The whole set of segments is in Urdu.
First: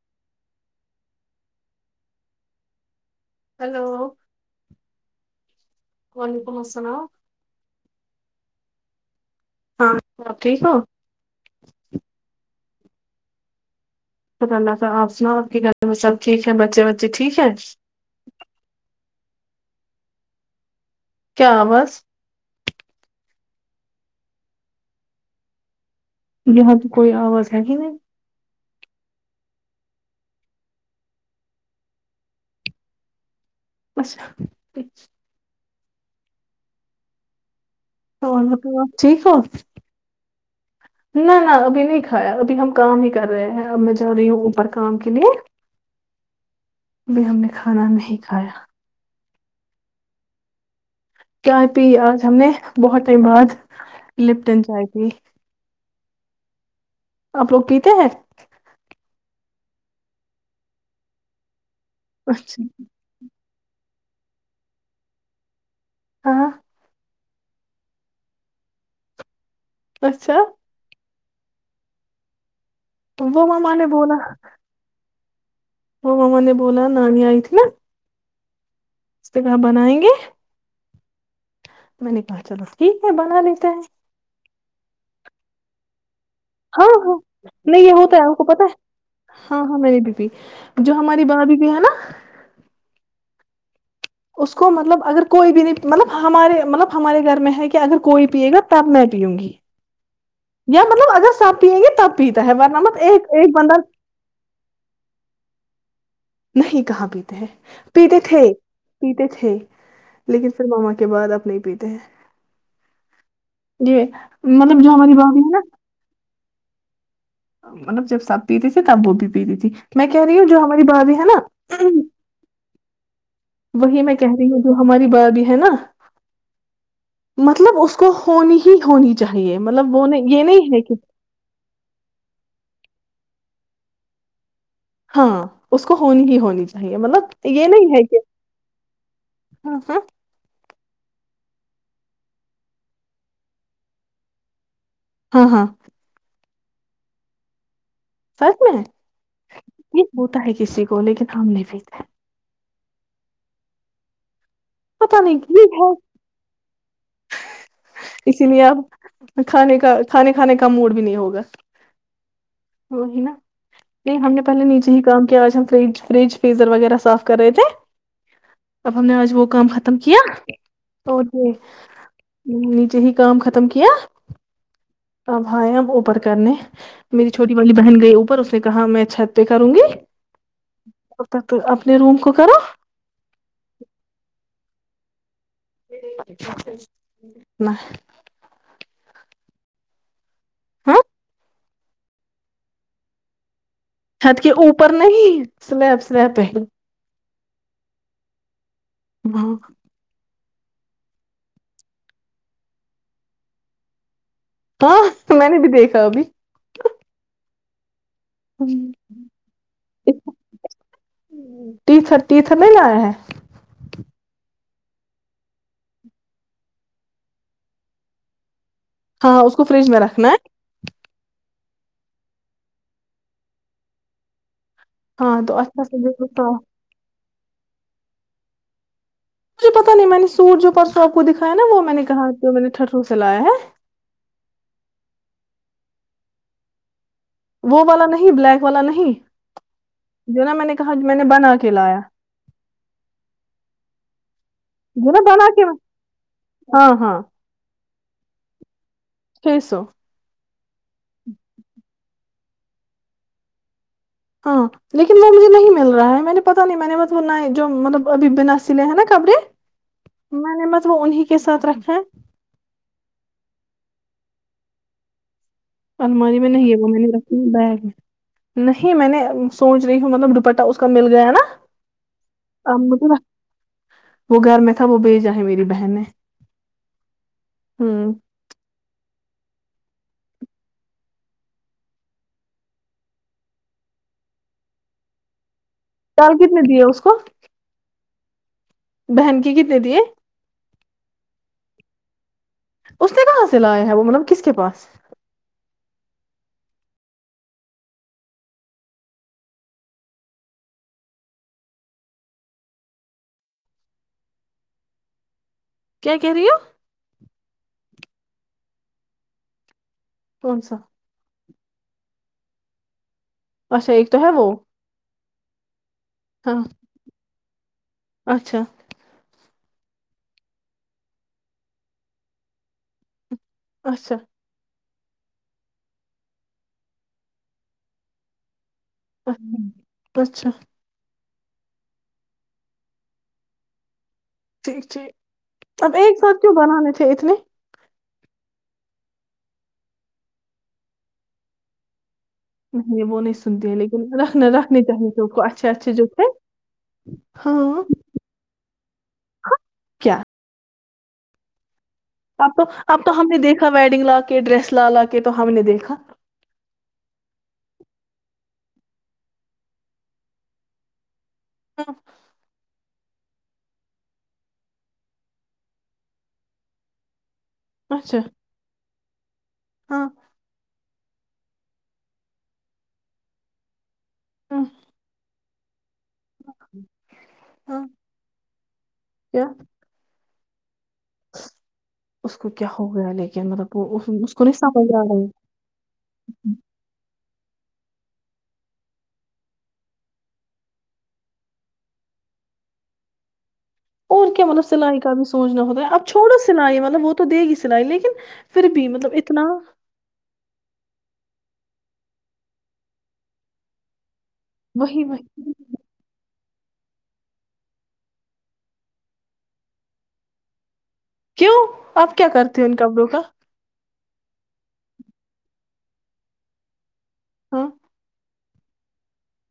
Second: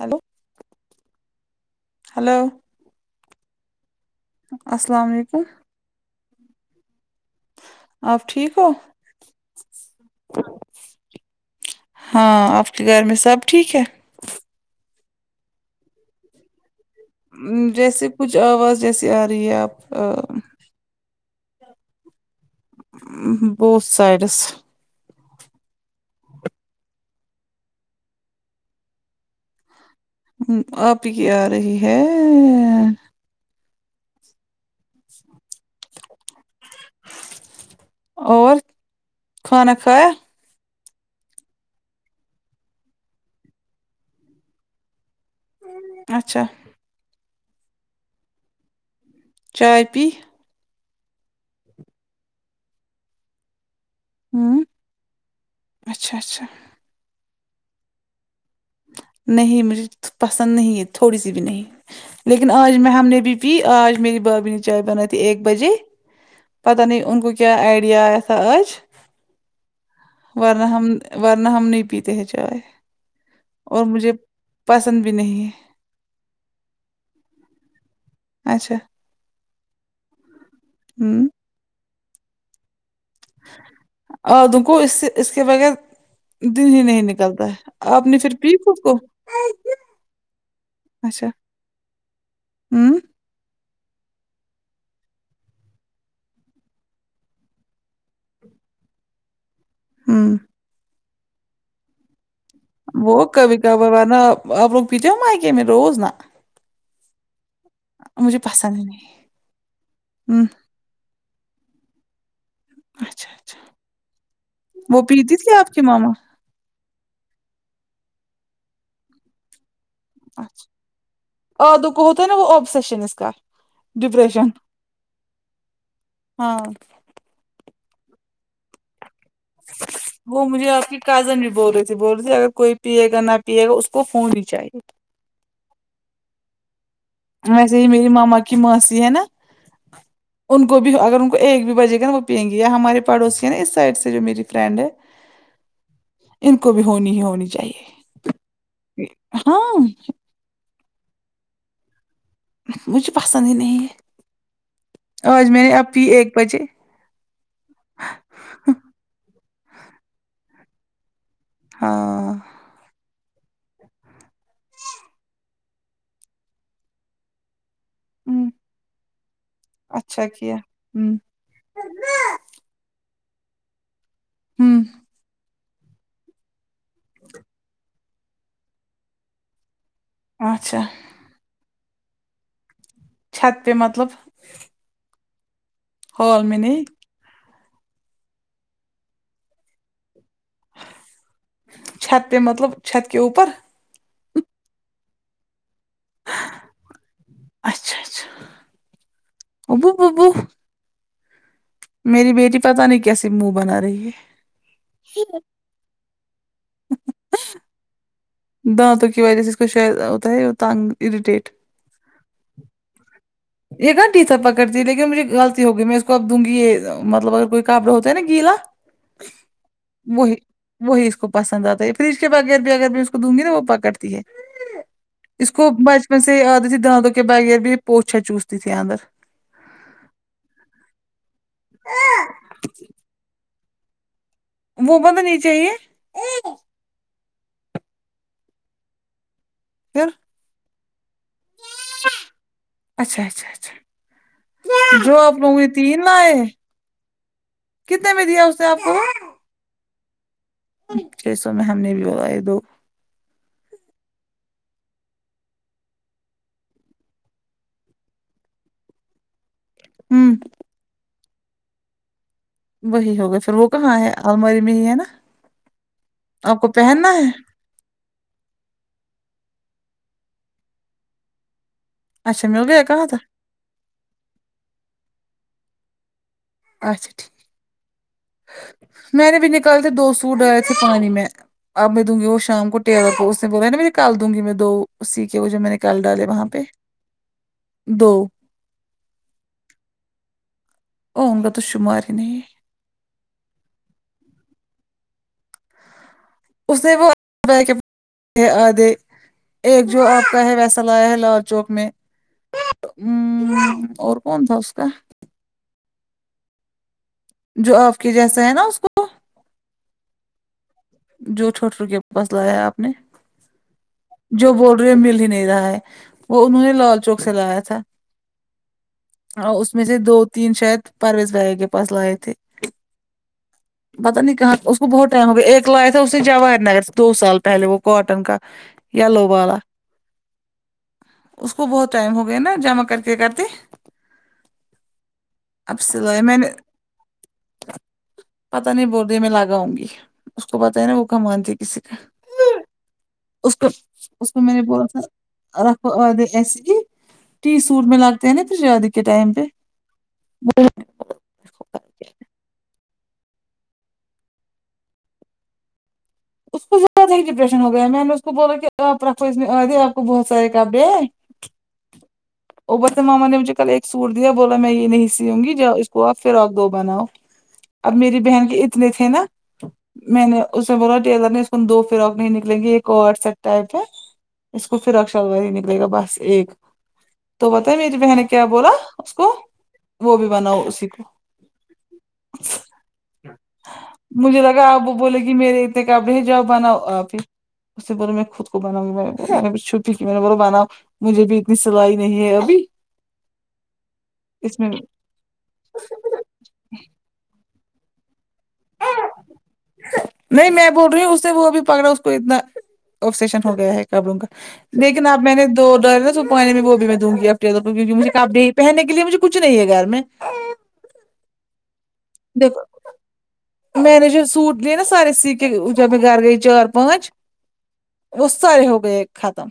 ہیلو ہلو ہلو السلام علیکم وعلیکم السلام آپ ٹھیک ہو ہاں میں ٹھیک ہو ہاں آپ کے گھر میں سب ٹھیک ہے تو اللہ تعالی آپ سناو آپ کی گھر میں سب ٹھیک ہے بچے وچ جیسے کچھ آواز جیسی آ رہی ہے آپ آ کیا آواز بوتھ سائڈس یہاں تو کوئی آواز ہے ہی نہیں آپ ہی کی آ رہی ہے بس فون ہو اور تو آپ ٹھیک ہو کھانا کھایا نہ نہ ابھی نہیں کھایا ابھی ہم کام ہی کر رہے ہیں اب میں جا رہی ہوں اوپر کام کے لیے اچھا ابھی ہم نے کھانا نہیں کھایا چاے پی چاںے پی آج ہم نے بہت ٹائم بعد لپٹن ہوں چائے پی اچھا اچھا آپ لوگ پیتے ہو نہیں مجھے پسند نہیں ہے تھوڑی سی بھی نہیں لیکن اچھا آج میں ہم نے بھی پی آج میری بھابی نے چائے بنائی تھی ایک بجے ہاں پتہ نہیں ان کو کیا آئیڈیا آیا تھا آج اچھا ورنہ ہم ورنہ ہم نہیں پیتے ہی چائے تو وہ مماں اور نے مجھے بولا پسند بھی نہیں وہ ممما نے بولا نانی آی تھی نا اچھا اس سے کہ بنائیں گے ہم امم میں نے کہا چلو ٹھیک ہے بنا لیتے ہیں اور د یکھو اس سے اس کے بغیر دن ہی ہاں نہیں ہاں نکلتا ہے نہیں یہ آپ ہوتا نے ہے پھر پی پتا خود ہے کو ہاں ہاں میری بیوی جو ہماری بھابی بھی ہے نا امم اس کو مطلب اگر کوئی بھی نہیں مطلب ہمارے مطلب ہمارے گھر میں ہے کہ اگر کوئی پیے گا تب میں پیوں گی ہاں یا مطلب اگر سب پیئ گے تب پیتا ہے ورن وہ کب کا باباانا اپ پت م آ گے میں روز نا [unintelligible] نہیں کہاں پیتے ہیں پیتے مجھے تھے پسند ہی نہیں پیتے تھے ہوں لیکن پھر ماما کے بعد اب نہیں پیتے ہیں اچھا اچھا جی مطلب جو وہ ہماری پیتی بھابی ہے تھی نہ آپ ماما مطلب جب سب پیتے تھے تب وہ بھی پیتی تھی میں کہہ رہی ہوں جو اچھا ہماری بھابھی ہے اور نا دک تو نا وہ اوبسیشنز کا وہی میں کہہ ڈپریشن رہی ہوں جو ہماری با بھی ہے نا ہاں مطلب اس کو ہونی ہی ہونی چاہیے مطلب وہ یہ نہیں ہے کہ رازن نہیں بول رہے بول رہی اگر کوئی پیے گا نہ پیے گا اس کو فون ہی چاہیے ہاں اس کو ہونی ہی ہونی چاہیے مطلب یہ ویسے ہی نہیں ہے میری کہ ماما کی ماںسی ہے نا ہاں ہاں ان کو بھی اگر ان کو ایک بھی بجے گا نا وہ پئیں گی یا ہمارے پڑوسی ہے نا اس سائڈ سے جو میری فرینڈ ہے ہاں ہاں ان کو بھی ہونی ہی ہونی چاہیے فرق میں ہاں یہ ہوتا ہے کسی کو لیکن ہم نہیں پیتا مجھے پسند ہی نہیں پتا ہے نہیں آج میں نے یہ ہے اب پی ایک بجے اسی لیے اب کھانے کا کھانے کھانے کا موڈ بھی نہیں ہوگا ہاں تو ہی نا نہیں ہم نے پہلے نیچے ہی کام کیا آج ہم فج فریج فیزر وغیرہ صاف کر رہے تھے ہمم اب ہم نے آج وہ کام ختم کیا اچھا ہمم اوک نیچے ہی کام ختم کیا ہوں ھ اوپر کرنے میری چھوٹی والی بہن گئی اوپر اس نے کہا میں چھت پہ کروں گی اچھا اتھاتو اپنے روم کو کرو چھت پہ مطلب ہال میں نہیں نہ ہاں چھت پہ مطلب چھت کے اوپر چھت کے اوپر نہیں سلیب سلیب پہلی اچھا اچھا بہو وہبو وہبو [unintelligible] میری بیٹی پتا نہیں کیسی منہ بنا رہی ہے ہاں میں نے بھی دیکھا ابھی ہے دانتوں کی وجہ سے اس کو شاید ہوتا ہے تنگ اریٹیٹ [unintelligible] تھر ٹی تھر نہیں لاے ہیں ایک گنٹی سر پکڑتی ہے لیکن مجھے غلط ہو گئی میں اس کو اب دوں گی یہ مطلب اگر کوئی کابڑ ہو ہے نا گیلا ہاں اس کو فریج میں رکھنا وہی ہے وہی اس کو پسند آتا ہے فریج کے بغیر بھی اگر میں اس کو دوں گی نا وہ پکڑتی ہے ہاں اس تو کو اچھا بچپن سے دیکھو، یاد تھی دھانتوں کے بغیر بھی پوچھا چوستی تھی اندر مجھے پتا نہیں میں نے سوٹ جو پرسوں آپ کو دکھایا نا وہ میں نے کہا جو میں نے ٹرو سے لایا ہے وہ بند نہیں چاہیے وہ والا نہیں بلیک والا نہیں پھر جو نا میں نے کہا میں نے بنا کے لایا اچھا اچھا اچھا جو نا اپنا بنا کو کے تین لائے ہاں ہاں کتنے میں دیا اس نے آپ کو ہے سو چھ سو میں ہم نے بلا ہے دو ہاں لیکن وہ مجھے نہیں مل رہا ہے میں نے پتا نہیں میں نے جو مطلب ابھی بنا سلے ہیں نا کبڑے ہوں میں نے بس وہ انہیں کے ساتھ رکھے وہی ہوگا پھر وہ کہاں ہے الماری میں ہی ہے نا الماری میں آپ نہیں کو ہے وہ میں نے پہننا رکھی بیگ میں نہیں میں نے سوچ رہی ہوں مطلب دوپٹہ اس کا مل گیا نا اچھا مل گیا کہاں تھا [unintelligible] وہ گھر میں تھا وہ بھیجا ہے میری بہن نے اچھاٹھیک ہوں میں نے بھی نکالکے دو سوٹ ڈالے تھے پانی میں اب میں دوں گی وہ شام کو ٹیلر کو اس نے بولا نا مجھے کل دوں گی میں دو سیکے وہ جو میں نے نکال ڈالے کل وہاں پہ کتنے دیے اس کو دو بہن کے کتنے دیے ؤ ان کا تو شمار ہی نہیں اس نے کہاں سے لایا ہے وہ مطلب کس کے پاس اس نے وہ بیک آدھے ایک جو آپ کا ہے ویسا لایا ہے لال چوک میں ہوں اور کون تھا اس کا کیا کہہ رہی ہو جو آپ کے جیسا ہے نا اس کو کون سا جو چھوٹ رو کے پاس لایا آپ نے اچھا ایک تو ہے وہ برے مل ہی نہیں رہا ہے وہ ہاں انہوں نے لال چوک سے لایا تھا اچھا ہاں اس میں سے دو تین شاید پرویز بھیا کے پاس لائے تھے اچھا پتا نہیں کہاں اس کو بہت ٹائم ہو گیا ایک تو لایا تھا اسے جواہر نگر سے دو سال پہلے وہ کاٹن کا یلو اچھا والا اچھا اس کو بہت ٹائم ہو گیا نا جمع کر کے کرتے ٹھیک ٹھیک اب ایک سلائی میں ساتھ نے کیوں بنانے تھے اتنے پتا نہیں بول ری میں لگاؤں گی اس کو پتا ہے نا وہ کا مانتی ہے کسی کا نہیں وہ نہیں اس کو سنتی ہے لیکن اس کو رکھنا میں نے رکھنے بولا چاہیے تھے اس کو اچھے تھا رکھ اچھے جو تھے وادے ایسے ہی ٹی ہاں سوٹ میں لاتے ہیں نا شادی کے ٹائم پہ کیا اب تو اب تو ہم نے دیکھا ویڈنگ لا کے ڈریس لا لا کے تو ہم نے دیکھا اس کو زیادہ ہی ڈپریشن ہو گیا میں نے اس کو بولا کہ آپ رکھو اس میں آئے آپ کو بہت سارے کپڑے ہاں اویس ماما نے مجھے کل ایک سوٹ دیا بولا میں یہ نہیں سیوں گی جاؤ اس کو آپ فراک دو بناؤ اب اچھا میری بہن کے اتنے تھے نا ہاں میں نے اس نے بولا ٹیلر نہیں اس دو فراک نہیں نکلیں گے ایک اور سٹ ٹائپ ہے ہاں اس کو پھر اک شلوار ہی نکلے گا بس ایک تو پتا ہے ہاں میری بہن نے کیا بولا اس کو کیا وہ بھی بناؤ اسی کو اس کو کیا ہو گیا لیکن مطلب وہ اس مجھے کو نہیں لگا سمجھ آپ وہ رہا بولے ہے گی میرے اتے کبڑے ہی جاؤ بناؤ آپ ہی اس سے بولا میں خود کو بناؤں گی میں چھپی کی میں نے بولا بناؤں مجھے بھی اتنی سلائی نہیں ہے ابھی اور کیا اس مطلب میں سلائی کام سوچنا ہوتا ہے اب چھوڑو سلائی والا وہ تو دے گی سلائی لیکن پھر بھی مطلب اتنا نہیں میں بول رہی ہوں اس سے وہ بھی پر رہا اس کو اتنا اؤبسیشن ہو گیا ہے کبوں کا وہی لیکن اپ وہی میں نے تو ڈر نا سپانی میں وہ بھی میں دوں گی [unintelligible] ا کیک مجھے کاپی پہنے کےے مجھے کچھ نہیں ہے گھر میں کیوں آپ کیا کرتے ہو دیکھو ان کپڑوں کا میں نے جو سوٹ لے نا سارے سی کے جب میں گھر گئی چار پانچ ہاں اس سارے ہو گئے ختم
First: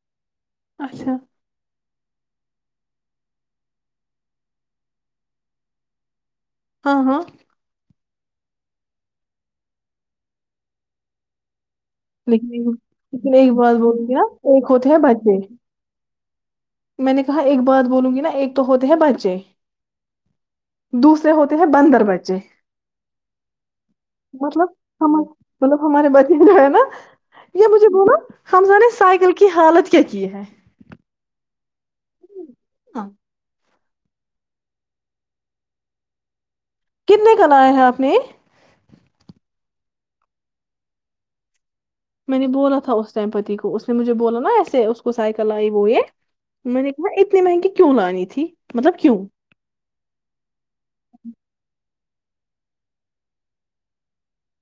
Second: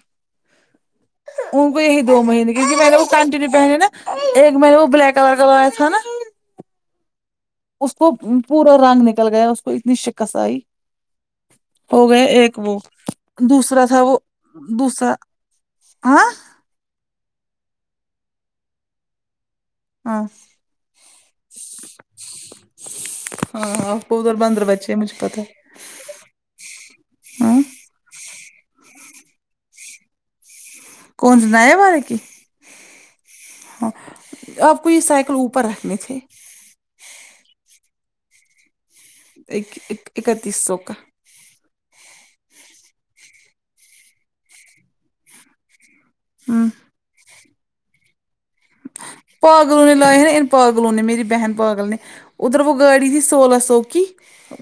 اچھا ان کو یہی دو مہینے کیونکہ میں نے وہ کنٹینیو پہنے نا ایک میں نے وہ بلیک کلر کروایا تھا نا ہاں ہاں اس کو پورا رنگ نکل گیا اس کو اتنی شکست آئی ہو گئے لیکن ایک وہ لیکن ایک بات دوسرا تھا بولوں گی وہ نا ایک ہوتے ہیں دوسرا بچے ہاں میں نے کہا ایک بات بولوں گی نا ایک تو ہوتے ہیں بچے ہاں دوسرے ہوتے ہیں بندر بچے ہاں آپ کو ادھر بندر مطلب بچے ہم مجھے پتا ہے مطلب ہمارے بتی رہے نا یہ مجھے بولا ہمزہ نے سائیکل کی حالت کیا کی ہے کونسا نئے والے کی ہاں ہاں آپ کو یہ سائیکل اوپر رکھنی تھی کتنے کا لایا ہیں آپ نے یہ ایک ایک اکتیس سو کا میں نے بولا تھا اس ٹائم پتی کو اس نے مجھے بولا نا ایسے اس کو سائیکل آئی وہ یہ ہوں میں نے میں اتنی مہنگی کیوں لانی تھی مطلب کیوں پاگلوں نے لائے نا ان پاگلوں نے میری بہن پاگل نے ادھر وہ گاڑی تھی سولہ سو کی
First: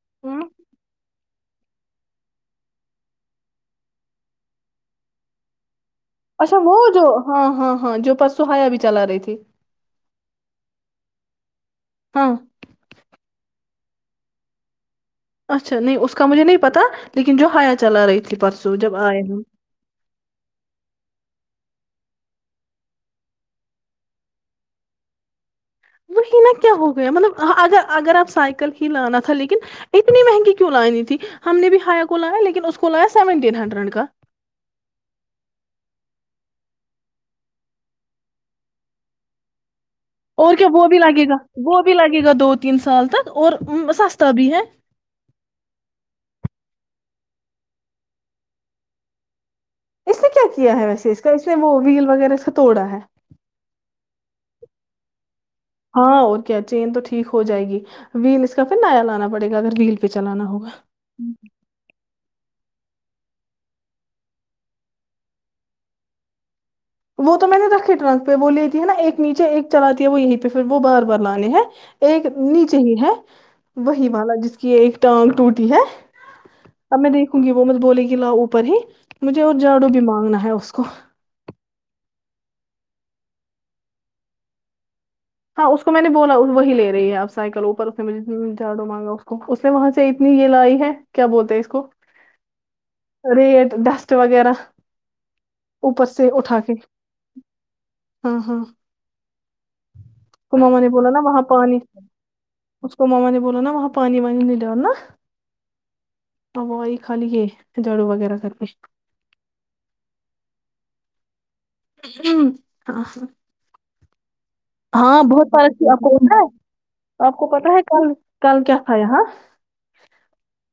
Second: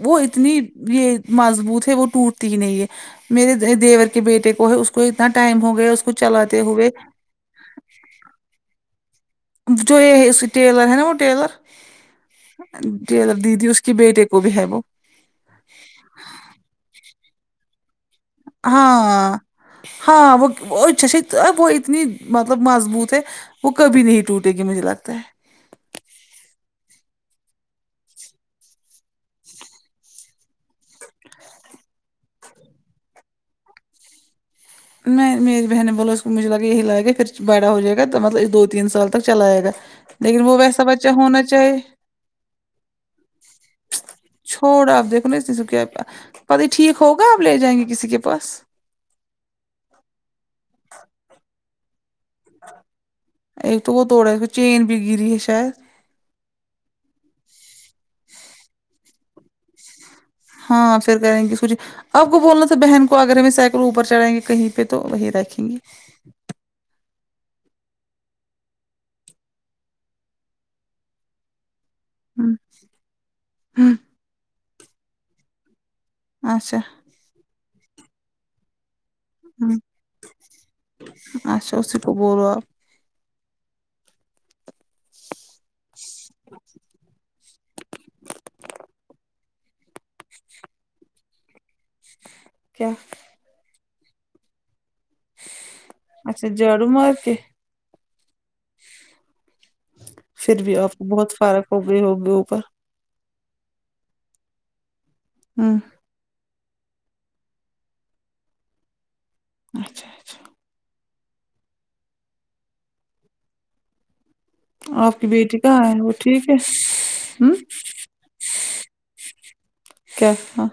وہ اتنی یہ مضبوط ہے وہ ٹوٹتی ہی نہیں ہے میرے دیور کے بیٹے کو ہے اس کو اتنا ٹائم ہو گیا اس کو اچھا چلاتے وہ ہوئے جو ہاں ہاں ہاں جو پرسو حیا بھی چلا رہی تھی جو یہ اس ٹیلر ہے نا وہ ٹیلر ہاں ٹیلر دیدی اس کی بیٹے کو بھی ہے وہ اچھا نہیں اس کا مجھے نہیں پتا لیکن جو ہایا چلا رہی ت ہاں ہاں وہ وہ چ وہ اتنی مطلب مضبوط ہے وہ کبھی نہیں ٹوٹے گی مجھے لگتا ہے وہی نہ کیا ہو گیا مطلب اگر اگر آپ سائیکل ہی لانا تھا لیکن اتنی مہنگی کیوں لانی تھی ہم نے بھی حیا کو لایا لیکن اس کو لایا سیونٹین ہنڈریڈ کا نہیں میری بہن نے بولو اس مجھے لگا یہی لائے گا پھر بڑا ہو جائے گا تو مطلب دو تین سال تک چلائے گا لیکن اور کیا ویسا وہ بھی بچہ لگے گا ہونا چاہیے وہ بھی لگے گا دو تین سال تک اور س چھوڑا آپ دیکھو نا اس کیا پ ہی ٹھیک ہوگا آپ لے جائیں گے کسی کے پاس اس نے کیا کیا ہے ویسے اس کا اس نے وہ ویل وغیرہ اس کو توڑا ہے ایک تو وہا تھوڑا سہ چین بھی گری ہے شاید ہاں اور کیا چین تو ٹھیک ہو جائے گی ویل اس کا پھر نیا آنا پڑے گا اگر ویل پہ چلانا ہوگا ہاں پھر کریں گے س آپ کو بولنا تھا بہن کو اگر ہمیں سائیکل اوپر چڑائیں گے کہیں پہ تو وہی ریکھیں گے وہ تو میں نے رکھے ٹرنک پہ وہ لی تھے نا ایک نیچے ایک چلااتی ہے وہ یہیں پہ پھر وہ بار بار لانے ہے ایک ہمم نیچے ہی ہے وہی والا جس کی ایک ٹانگ ٹوٹی ہے اچھا اب میں دیکھوں گی وہ مت بولے گی لا اوپر ہی مجھے اور ہمم جاڑو بھی مانگنا ہے اس کو اچھا اس کو بولو آپ ہاں اس کو میں نے بولا وہی لے رہی ہے آپ سائیکل اوپر اس نے مجھے جاڑو مانگا اس کو اس نے وہاں سے اتنی یہ لائی ہے کیا بولتے ہیں اس کو کیا ریٹ ڈسٹ وغیرہ اوپر سے اچھا اٹھا کے جھاڑو مار کے ہاں ہاں اس کو پھر بھی ماما نے آپ بولا نا بہت وہاں فرق پانی ہو گئی ہوگی اوپر اس کو ماما نے بولا نا وہاں پانی وانی نہیں ڈالنا ہوں ا وہی خا لی ہے جھاڑو وغیرہ کر کے اچھا اچھا ام ہاں ہاں ہاں آپ کی بہت بیٹی سار کہاں وہ کو ہے آپ کو پتا ہے ٹھیک اپ کو ہوں پتا ہے کل کل کیا تھا یہاں کیا تھا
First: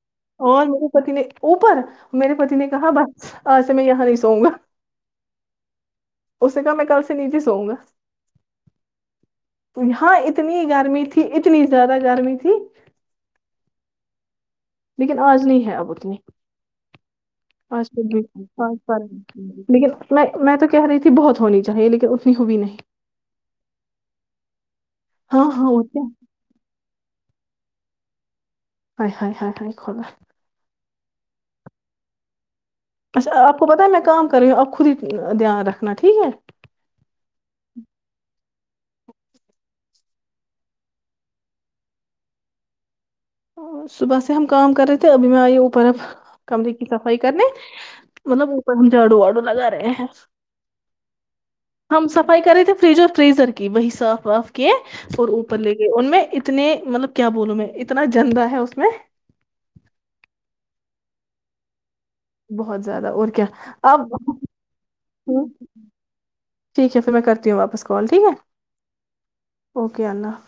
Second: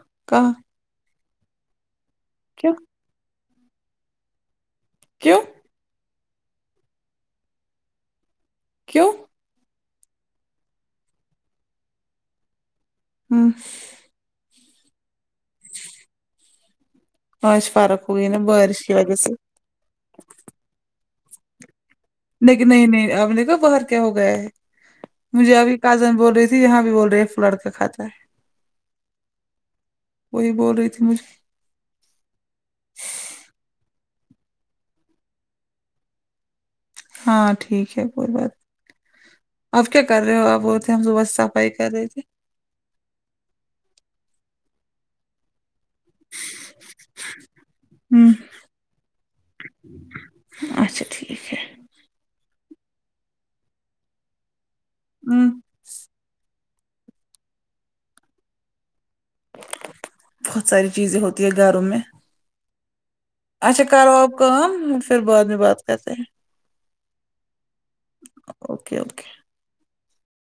اور میرے پتی نے اوپر میرے پتی نے کیوں کہا بس اج سے میں یہاں نہیں سو گا کیوں اسنے کہا میں کل سے نیچے سوؤوں گا کیوں یہاں اتنی گرمی تھی اتنی زیادہ گرمی تھی ہاں لیکن آج نہیں ہے اب اتنی [unintelligible] آج فرق ہوئی بالک نا پانچ بارش کی بارہ وجہ سے م لیکن میں میں تو کہہ رہی تھی بہت ہونی چاہیے لیکن نہیں نہیں نہیں اب دیکھو باہر کیا ہو گیا ہے ہاں مجھے ہاں ابھی اور کیا کازن بول رہے تھ جی یہاں بھی بول رہے ہیں پ لڑکا کاتا ہے آے ہاے ہاے ہاے وہی بول رہی تھی مجھے اچھا آپ کو پتہ ہے میں کام کر رہی ہوں آپ خود ہی دھیان رکھنا ٹھیک ہے ہاں ٹھیک ہے کوئی بات اپ کیا کر رہے ہو آپ بولتے ہم صبح صفائی کر رہے تھے صبح سے ہم کام کرے تو اب میں آئیے اوپر اب کمرے کی صفائی کرنے ہوں مطلب اوپر ہم جھاڑو واڑو لگا رہے ہیں اچھا ٹھیک ہے ہم صفائی کر رہے تھے فریج اور فریزر کی وہی صاف واف کی اور ہوں اوپر لے گئے ان میں اتنے مطلب کیا بولوں میں اتنا زندہ ہے اس میں بہت ساری چیزیں ہوتی ہے گھروں میں بہت زیادہ اور کیا اچھا اب کرو آپ کام پھر بعد میں بات کرتے ٹھیک ہے پھر میں کرتی ہوں واپس کال ٹھیک ہے اوکے اوکے اوکے اللہ حاف